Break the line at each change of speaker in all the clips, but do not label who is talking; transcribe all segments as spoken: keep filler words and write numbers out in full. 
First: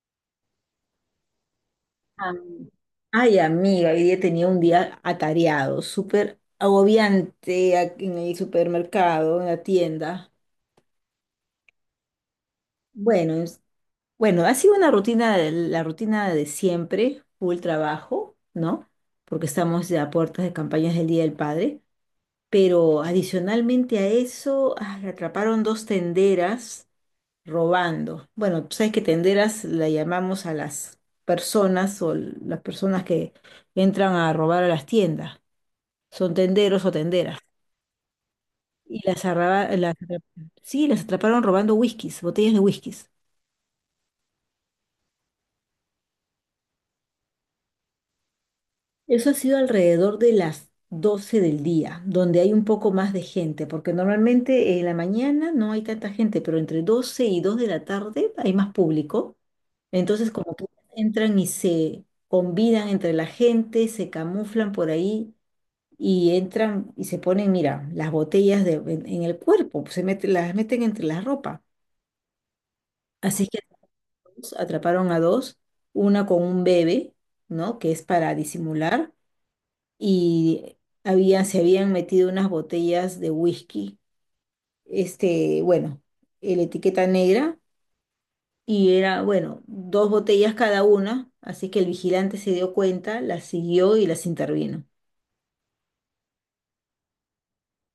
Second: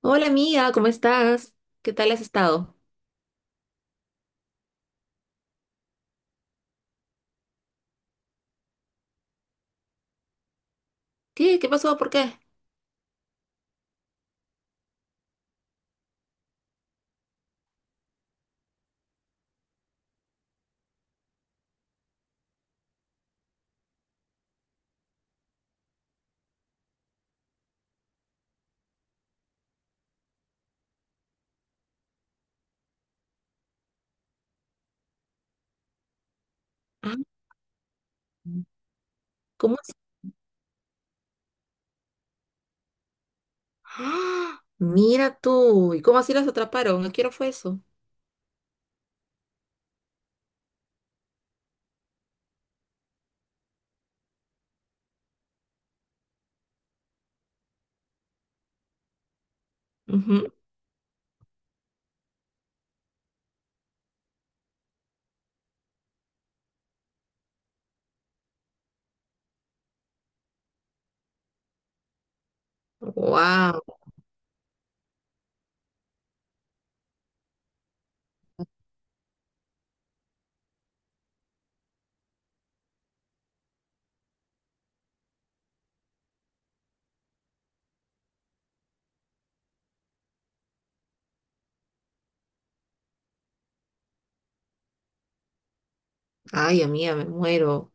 Hola amiga, ¿cómo estás? ¿Qué tal has
Ah.
estado?
Ay, amiga, hoy día tenía un día atareado, súper agobiante a- en el supermercado, en la tienda.
¿Qué? ¿Qué pasó? ¿Por qué?
Bueno, es- bueno, ha sido una rutina, de- la rutina de siempre, full trabajo, ¿no? Porque estamos ya a puertas de campañas del Día del Padre, pero adicionalmente a eso, ah, atraparon dos tenderas robando. Bueno, tú sabes que tenderas la llamamos a las personas o las personas que entran a robar a las tiendas. Son tenderos o
Ah,
tenderas. Y las, arraba-
¿cómo es?
las atrap- sí, las atraparon robando whiskies, botellas de whiskies.
¡Ah! Mira tú, ¿y cómo así las atraparon? ¿A qué hora fue eso?
Eso ha sido alrededor de las doce del día, donde hay un poco más de gente, porque normalmente en la mañana no hay tanta gente, pero entre doce y dos de la tarde hay más público. Entonces como que entran y se combinan entre la gente, se camuflan por ahí y entran y se ponen, mira, las botellas de- en, en el cuerpo, se meten, las meten entre la ropa. Así que
Wow,
atraparon a dos, una con un bebé, ¿no? Que es para disimular, y había, se habían metido unas botellas de whisky, este, bueno, la etiqueta negra, y era, bueno, dos botellas cada una, así que el vigilante se dio cuenta, las siguió y las intervino.
ay amiga, me muero.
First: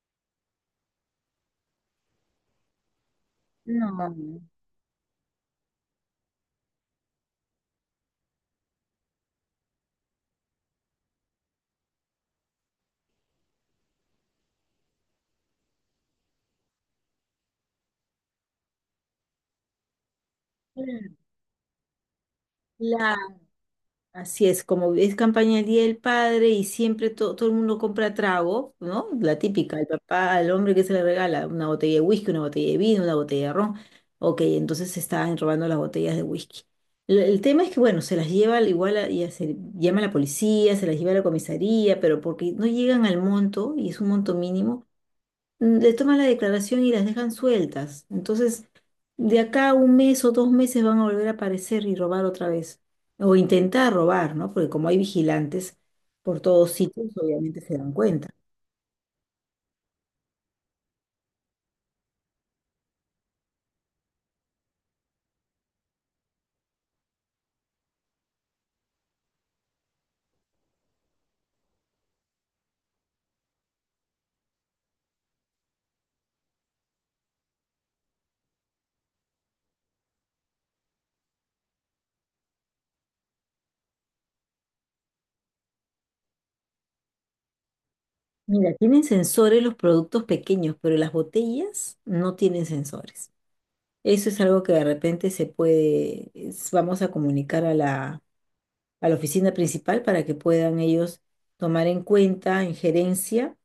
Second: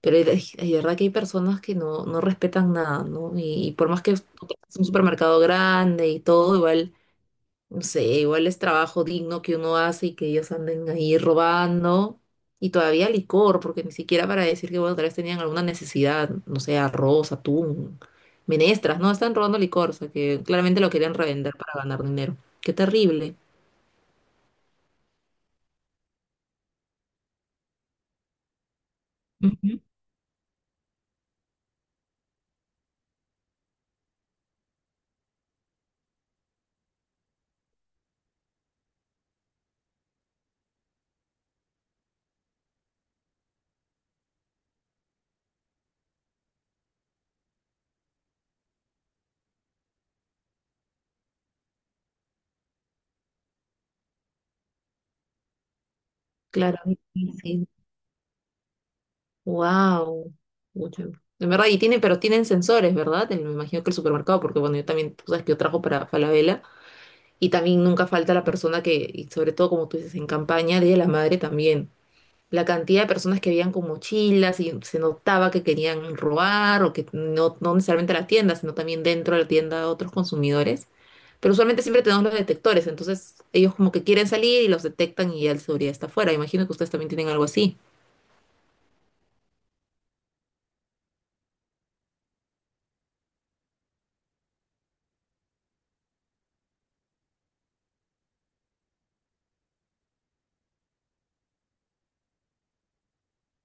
Pero es verdad que hay personas que no, no respetan nada, ¿no? Y, y por más que es
No.
un supermercado grande y todo, igual. No sé, igual es trabajo digno que uno hace y que ellos anden ahí robando. Y todavía licor, porque ni siquiera para decir que bueno, tal vez tenían alguna necesidad, no sé, arroz, atún, menestras, no, están robando licor, o sea que claramente lo querían
Claro,
revender para ganar dinero. Qué terrible.
así es, como es campaña del Día del Padre y siempre to- todo el mundo compra trago, ¿no? La típica,
Ujú.
el papá, al hombre que se le regala una botella de whisky, una botella de vino, una botella de ron. Ok, entonces se estaban robando las botellas de whisky. Lo- El, tema es que, bueno, se las lleva al igual, a- ya se llama a la policía, se las lleva a la comisaría, pero porque no llegan al monto, y es un monto mínimo. Mm, le toman la declaración y las dejan sueltas. Entonces, de acá a un mes o dos meses van a volver a aparecer y robar otra vez. O intentar robar, ¿no? Porque como hay vigilantes por todos
Claro,
sitios, obviamente
sí.
se dan cuenta.
Wow. En verdad, y tienen, pero tienen sensores, ¿verdad? El- Me imagino que el supermercado, porque bueno, yo también, tú sabes que yo trabajo para Falabella y también nunca falta la persona que, y sobre todo como tú dices, en campaña, Día de la Madre también. La cantidad de personas que veían con mochilas y se notaba que querían robar o que no, no necesariamente a la tienda, sino también dentro de la tienda a otros consumidores. Pero usualmente siempre tenemos los detectores, entonces ellos como que quieren salir y los detectan y ya el seguridad está afuera. Imagino que ustedes también tienen algo así.
Mira, tienen sensores los productos pequeños, pero las botellas no tienen sensores. Eso es algo que de repente se puede, es- vamos a comunicar a la, a la oficina principal para que puedan ellos tomar en cuenta en gerencia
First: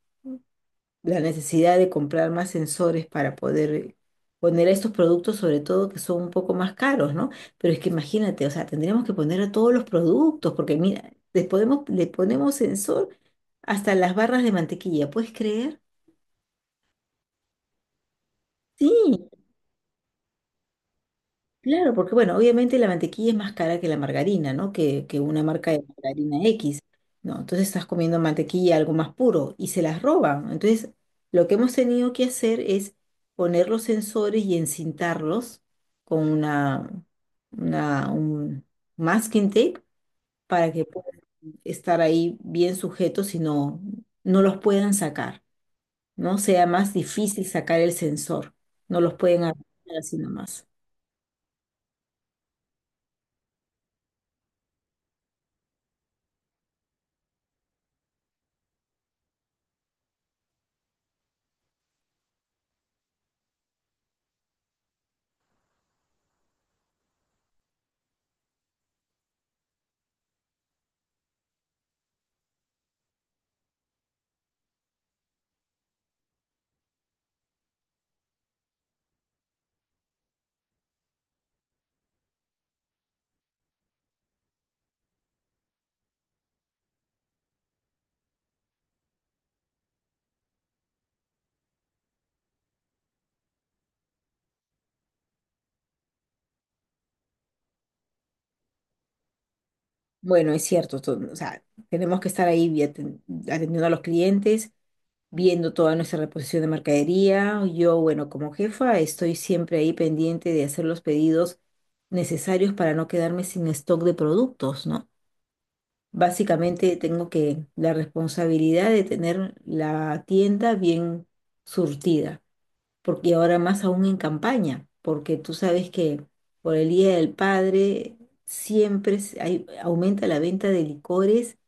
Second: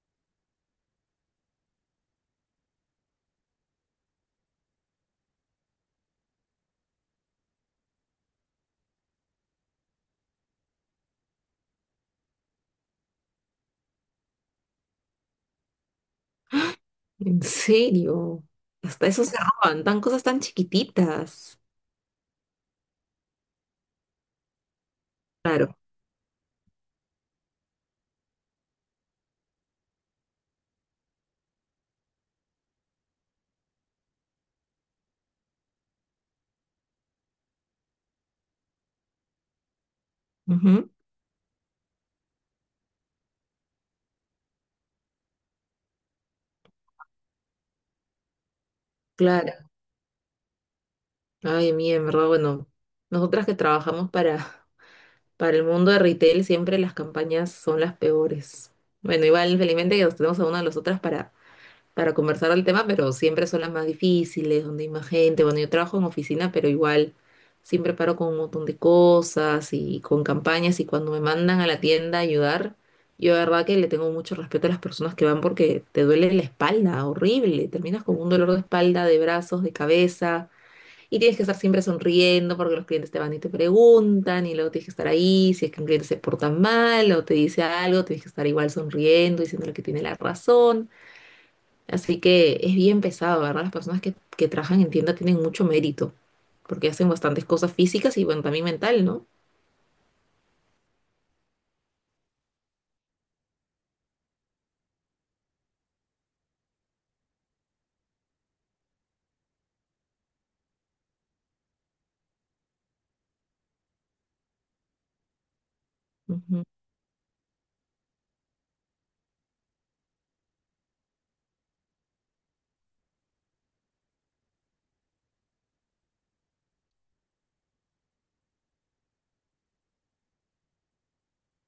la necesidad de comprar más sensores para poder poner estos productos, sobre todo que son un poco más caros, ¿no? Pero es que imagínate, o sea, tendríamos que poner a todos los productos, porque mira, le podemos, le ponemos sensor hasta las barras de mantequilla, ¿puedes creer?
¿En serio?
Sí,
Hasta eso se roban, tan cosas tan chiquititas.
claro, porque bueno, obviamente la mantequilla es más cara que la margarina, ¿no? Que, que una marca
Claro.
de margarina X, ¿no? Entonces estás comiendo mantequilla, algo más puro, y se las roban. Entonces, lo que hemos tenido que hacer es poner los sensores y encintarlos con una, una, un masking tape para que
Ujú.
puedan estar ahí bien sujetos y no, no los puedan sacar, ¿no? Sea más difícil sacar el sensor, no los pueden
Claro.
arrancar así nomás.
Ay, mía, en verdad, bueno, nosotras que trabajamos para, para el mundo de retail siempre las campañas son las peores. Bueno, igual felizmente que nos tenemos a una de las otras para, para conversar del tema, pero siempre son las más difíciles, donde hay más gente. Bueno, yo trabajo en oficina, pero igual siempre paro con un montón de cosas y con campañas y cuando me mandan a la tienda a ayudar, yo de verdad que le tengo mucho respeto a las personas que van porque te duele la espalda, horrible. Terminas con un dolor de espalda, de brazos, de cabeza. Y tienes que estar siempre sonriendo porque los clientes te van y te preguntan y luego tienes que estar ahí, si es que un cliente se porta mal o te dice algo, tienes que estar igual sonriendo, diciéndole que tiene la razón. Así que es bien pesado, ¿verdad? Las personas que, que trabajan en tienda tienen mucho mérito porque hacen bastantes cosas físicas y bueno, también mental, ¿no?
Bueno, es cierto, to- o sea, tenemos que estar ahí vi- aten- atendiendo a los clientes, viendo toda nuestra reposición de mercadería. Yo, bueno, como jefa, estoy siempre ahí pendiente de hacer los pedidos necesarios para no quedarme sin stock de productos, ¿no?
Ujú.
Básicamente tengo que la responsabilidad de tener la tienda bien surtida, porque ahora más aún en campaña, porque tú sabes que por el Día del Padre siempre se- hay- aumenta la venta de licores,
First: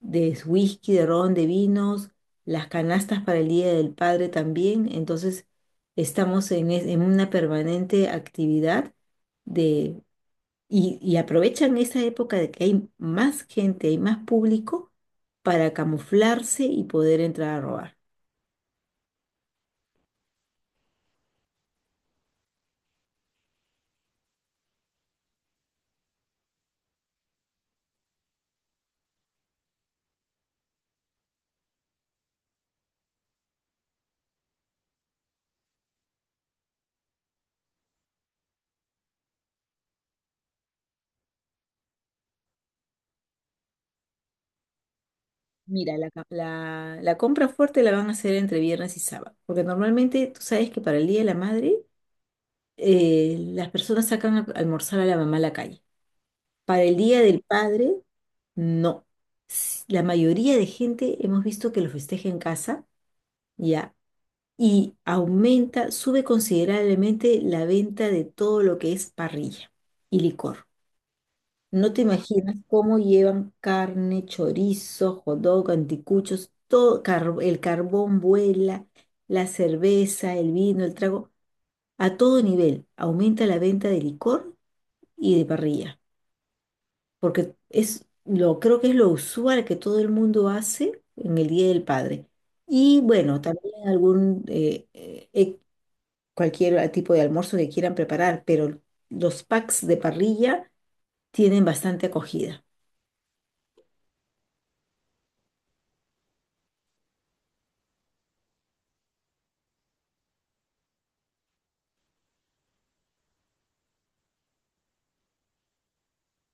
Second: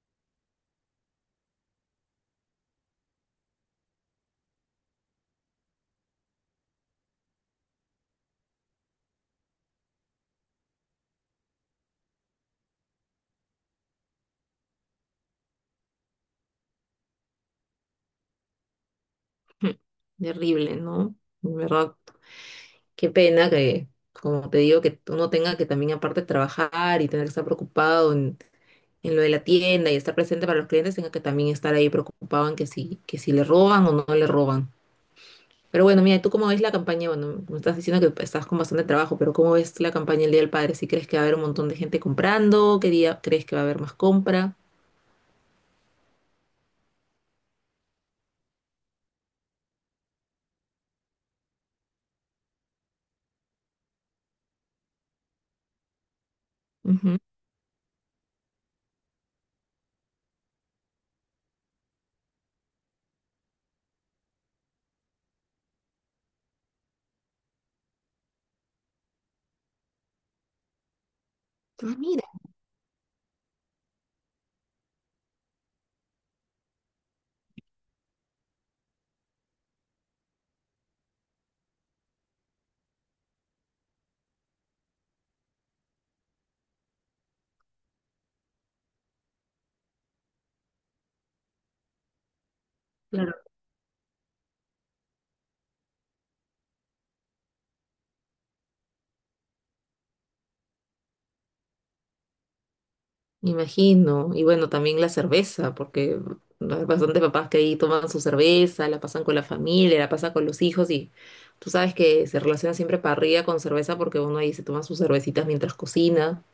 de whisky, de ron, de vinos, las canastas para el Día del Padre también, entonces estamos en, es- en una permanente actividad de, y, y aprovechan esa época de que hay más gente, hay más público para camuflarse y poder entrar a robar.
Terrible, ¿no? En verdad, qué pena que, como te digo, que uno tenga que también aparte trabajar y tener que estar preocupado en en lo de la tienda y estar presente para los clientes, tenga que también estar ahí preocupado en que si, que si le roban o no le roban. Pero bueno, mira, ¿tú cómo ves la campaña? Bueno, me estás diciendo que estás con bastante trabajo, pero ¿cómo ves la campaña el Día del Padre? ¿Si crees que va a haber un montón de gente comprando? ¿Qué día crees que va a haber más compra?
Mira, la, ca- la, la compra fuerte la van a hacer entre viernes y sábado, porque normalmente tú sabes que para el Día de la Madre eh, las personas sacan a almorzar a la mamá a la calle. Para el
Ujú.
Día del Padre, no. S- La mayoría de gente hemos visto que lo festeja en casa, ya, y aumenta, sube considerablemente la venta de todo lo que es parrilla y licor. No
Ah,
te
mira,
imaginas cómo llevan carne, chorizo, hot dog, anticuchos, todo, car- el carbón vuela, la cerveza, el vino, el trago, a todo nivel. Aumenta la venta de licor y de parrilla, porque es lo, creo que es lo usual que todo el mundo hace en el Día del Padre. Y bueno,
claro.
también algún, eh, eh, eh, cualquier ah, tipo de almuerzo que quieran preparar, pero los packs de parrilla tienen bastante acogida.
Me imagino. Y bueno, también la cerveza, porque hay bastantes papás que ahí toman su cerveza, la pasan con la familia, la pasan con los hijos y tú sabes que se relaciona siempre parrilla con cerveza porque uno ahí se toma sus cervecitas mientras cocina.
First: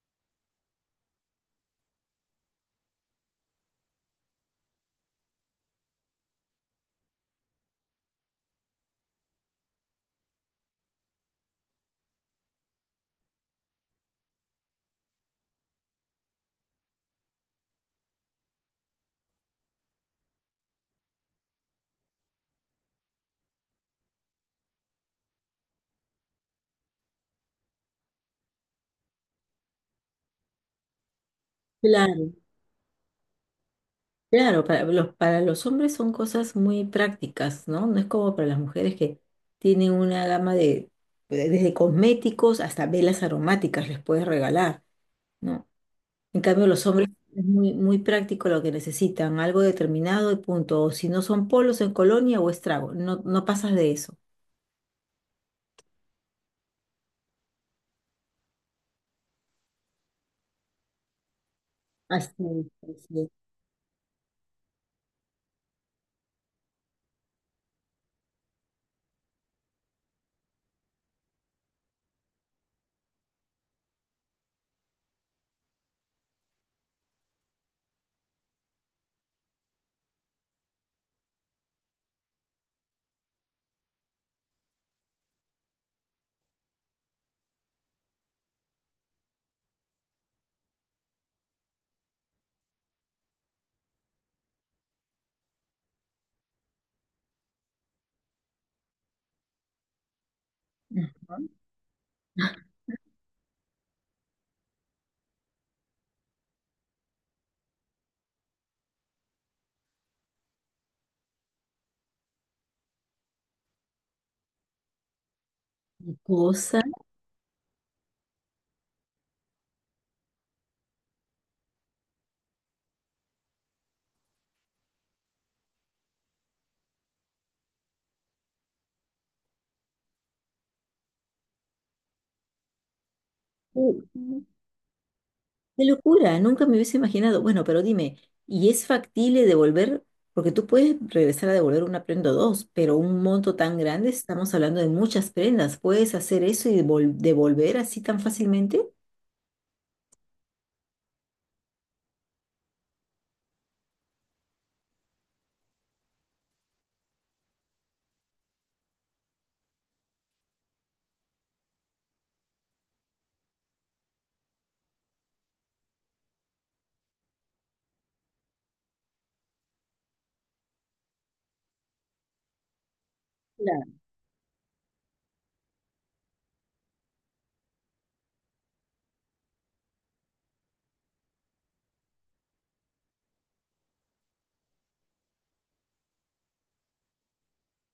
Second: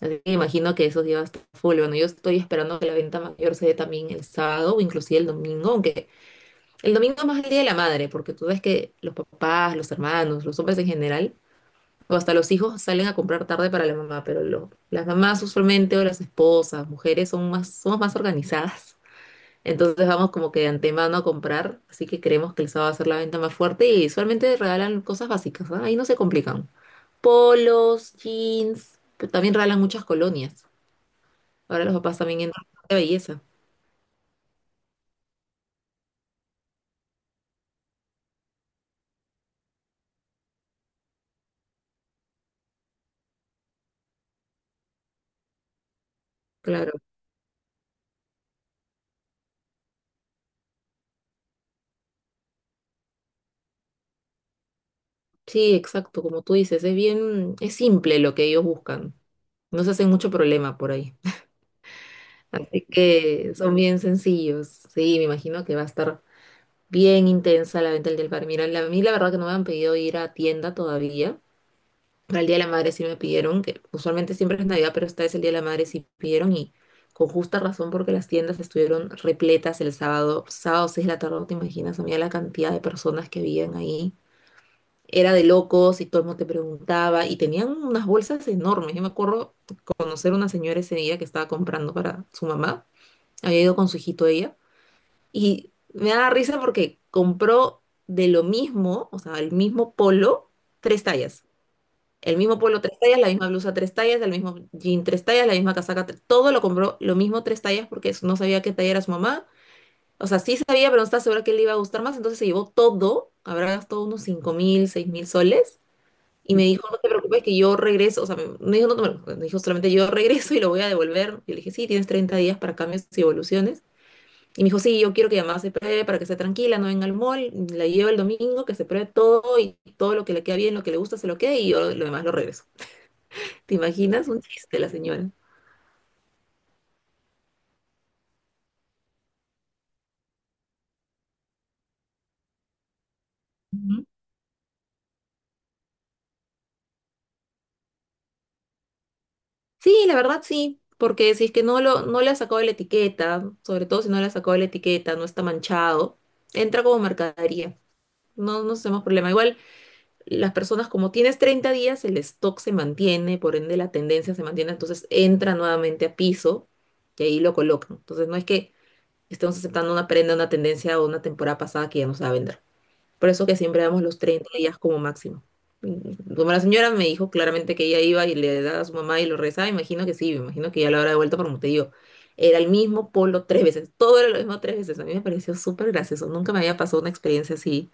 Así que imagino que esos días está a full. Bueno, yo estoy esperando que la venta mayor se dé también el sábado o inclusive el domingo, aunque el domingo es más el día de la madre, porque tú ves que los papás, los hermanos, los hombres en general, o hasta los hijos salen a comprar tarde para la mamá, pero lo- las mamás usualmente o las esposas, mujeres, son más, somos más organizadas. Entonces vamos como que de antemano a comprar, así que creemos que el sábado va a ser la venta más fuerte y usualmente regalan cosas básicas, ¿ah? Ahí no se complican. Polos, jeans, pero también regalan muchas colonias. Ahora los papás
Claro,
también entran de belleza.
claro, para los, para los hombres son cosas muy prácticas, ¿no? No es como para las mujeres que tienen una gama de, de- desde cosméticos hasta velas aromáticas les puedes regalar, ¿no? En cambio, los
Claro.
hombres es muy, muy práctico lo que necesitan, algo determinado y punto. O si no son polos en colonia o estrago, no, no pasas de eso.
Sí, exacto, como tú dices, es bien, es simple lo que ellos buscan. No se hacen mucho problema por ahí.
Así es,
Así
así
que son bien sencillos. Sí, me imagino que va a estar bien intensa la venta del Día Del Par. Mira, la- a mí la verdad que no me han pedido ir a tienda todavía. Para el Día de la Madre sí me pidieron, que usualmente siempre es Navidad, pero esta vez el Día de la Madre sí pidieron y con justa razón porque las tiendas estuvieron repletas el sábado, sábado seis de la tarde, no te imaginas, a mí la cantidad de personas que habían ahí. Era de locos y todo el mundo te preguntaba y tenían unas bolsas enormes. Yo me acuerdo conocer una señora ese día que estaba comprando para su mamá, había ido con su hijito ella y me da risa porque compró de lo mismo, o sea, el mismo polo, tres
es.
tallas. El mismo polo, tres tallas, la misma blusa, tres tallas, el mismo jean, tres tallas, la misma casaca, tre- todo lo compró, lo mismo, tres tallas, porque no sabía qué talla era su mamá. O sea, sí sabía, pero no estaba segura que le iba a gustar más, entonces se llevó todo, habrá gastado unos cinco mil, seis mil soles y me
Cosa.
dijo, no te preocupes que yo regreso, o sea, me, me dijo, no te preocupes, me dijo solamente yo regreso y lo voy a devolver. Yo le dije, sí, tienes treinta días para cambios y evoluciones. Y me dijo, sí, yo quiero que además se pruebe para que esté tranquila, no venga al mall, la llevo el domingo, que se pruebe todo y todo lo que le queda bien, lo que le gusta se lo quede y yo lo demás lo regreso. ¿Te imaginas? Un chiste la señora.
Qué locura, nunca me hubiese imaginado. Bueno, pero dime, ¿y es factible devolver? Porque tú puedes regresar a devolver una prenda o dos, pero un monto tan
Ujú.
grande, estamos hablando de muchas prendas. ¿Puedes hacer eso y devol- devolver así tan fácilmente?
Sí, la verdad sí, porque si es que no, lo, no le ha sacado de la etiqueta, sobre todo si no le ha sacado de la etiqueta, no está manchado, entra como mercadería. No, no tenemos problema. Igual las personas, como tienes treinta días, el stock se mantiene, por ende la tendencia se mantiene, entonces entra nuevamente a piso y ahí lo colocan. Entonces no es que estemos aceptando una prenda, una tendencia o una temporada pasada que ya no se va a vender. Por eso que siempre
Claro,
damos los treinta días como máximo. Mm, como la señora me dijo claramente que ella iba y le daba a su mamá y lo rezaba, imagino que sí, me imagino que ya lo habrá devuelto, pero como te digo, era el mismo polo tres veces, todo era lo mismo tres veces. A mí me pareció súper gracioso, nunca me había pasado una experiencia así,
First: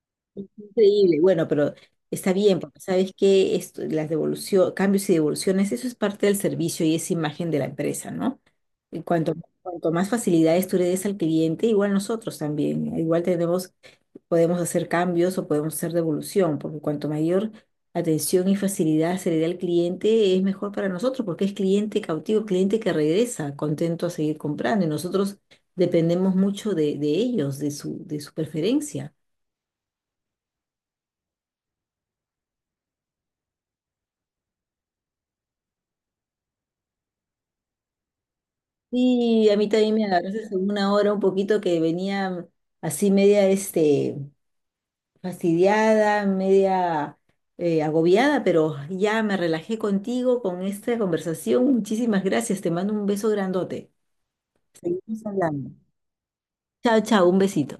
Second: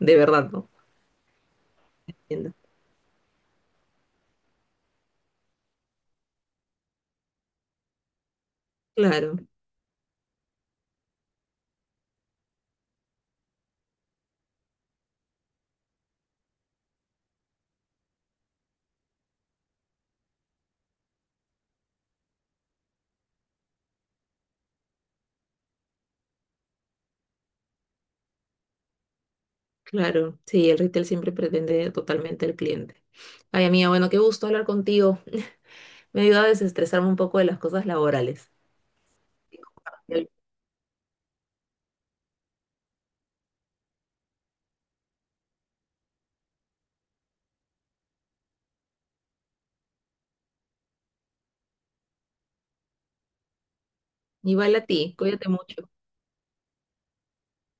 de
es
verdad, ¿no?
increíble. Bueno, pero está
Entiendo.
bien, porque sabes que esto, las devoluciones, cambios y devoluciones, eso es parte del servicio y es imagen de la empresa, ¿no? Y cuanto,
Claro.
cuanto más facilidades tú le des al cliente, igual nosotros también, igual tenemos podemos hacer cambios o podemos hacer devolución, porque cuanto mayor atención y facilidad se le dé al cliente, es mejor para nosotros, porque es cliente cautivo, cliente que regresa contento a seguir comprando y nosotros dependemos mucho de, de ellos, de su, de su preferencia.
Claro, sí, el retail siempre pretende totalmente al cliente. Ay, amiga, bueno, qué gusto hablar contigo. Me ayuda a desestresarme un poco de las cosas laborales.
Y a mí también me agarraste en una hora un poquito que venía así media este, fastidiada, media eh, agobiada, pero ya me relajé contigo con esta conversación. Muchísimas gracias, te mando un beso grandote.
Igual a ti,
Seguimos
cuídate
hablando.
mucho.
Chao, chao, un besito.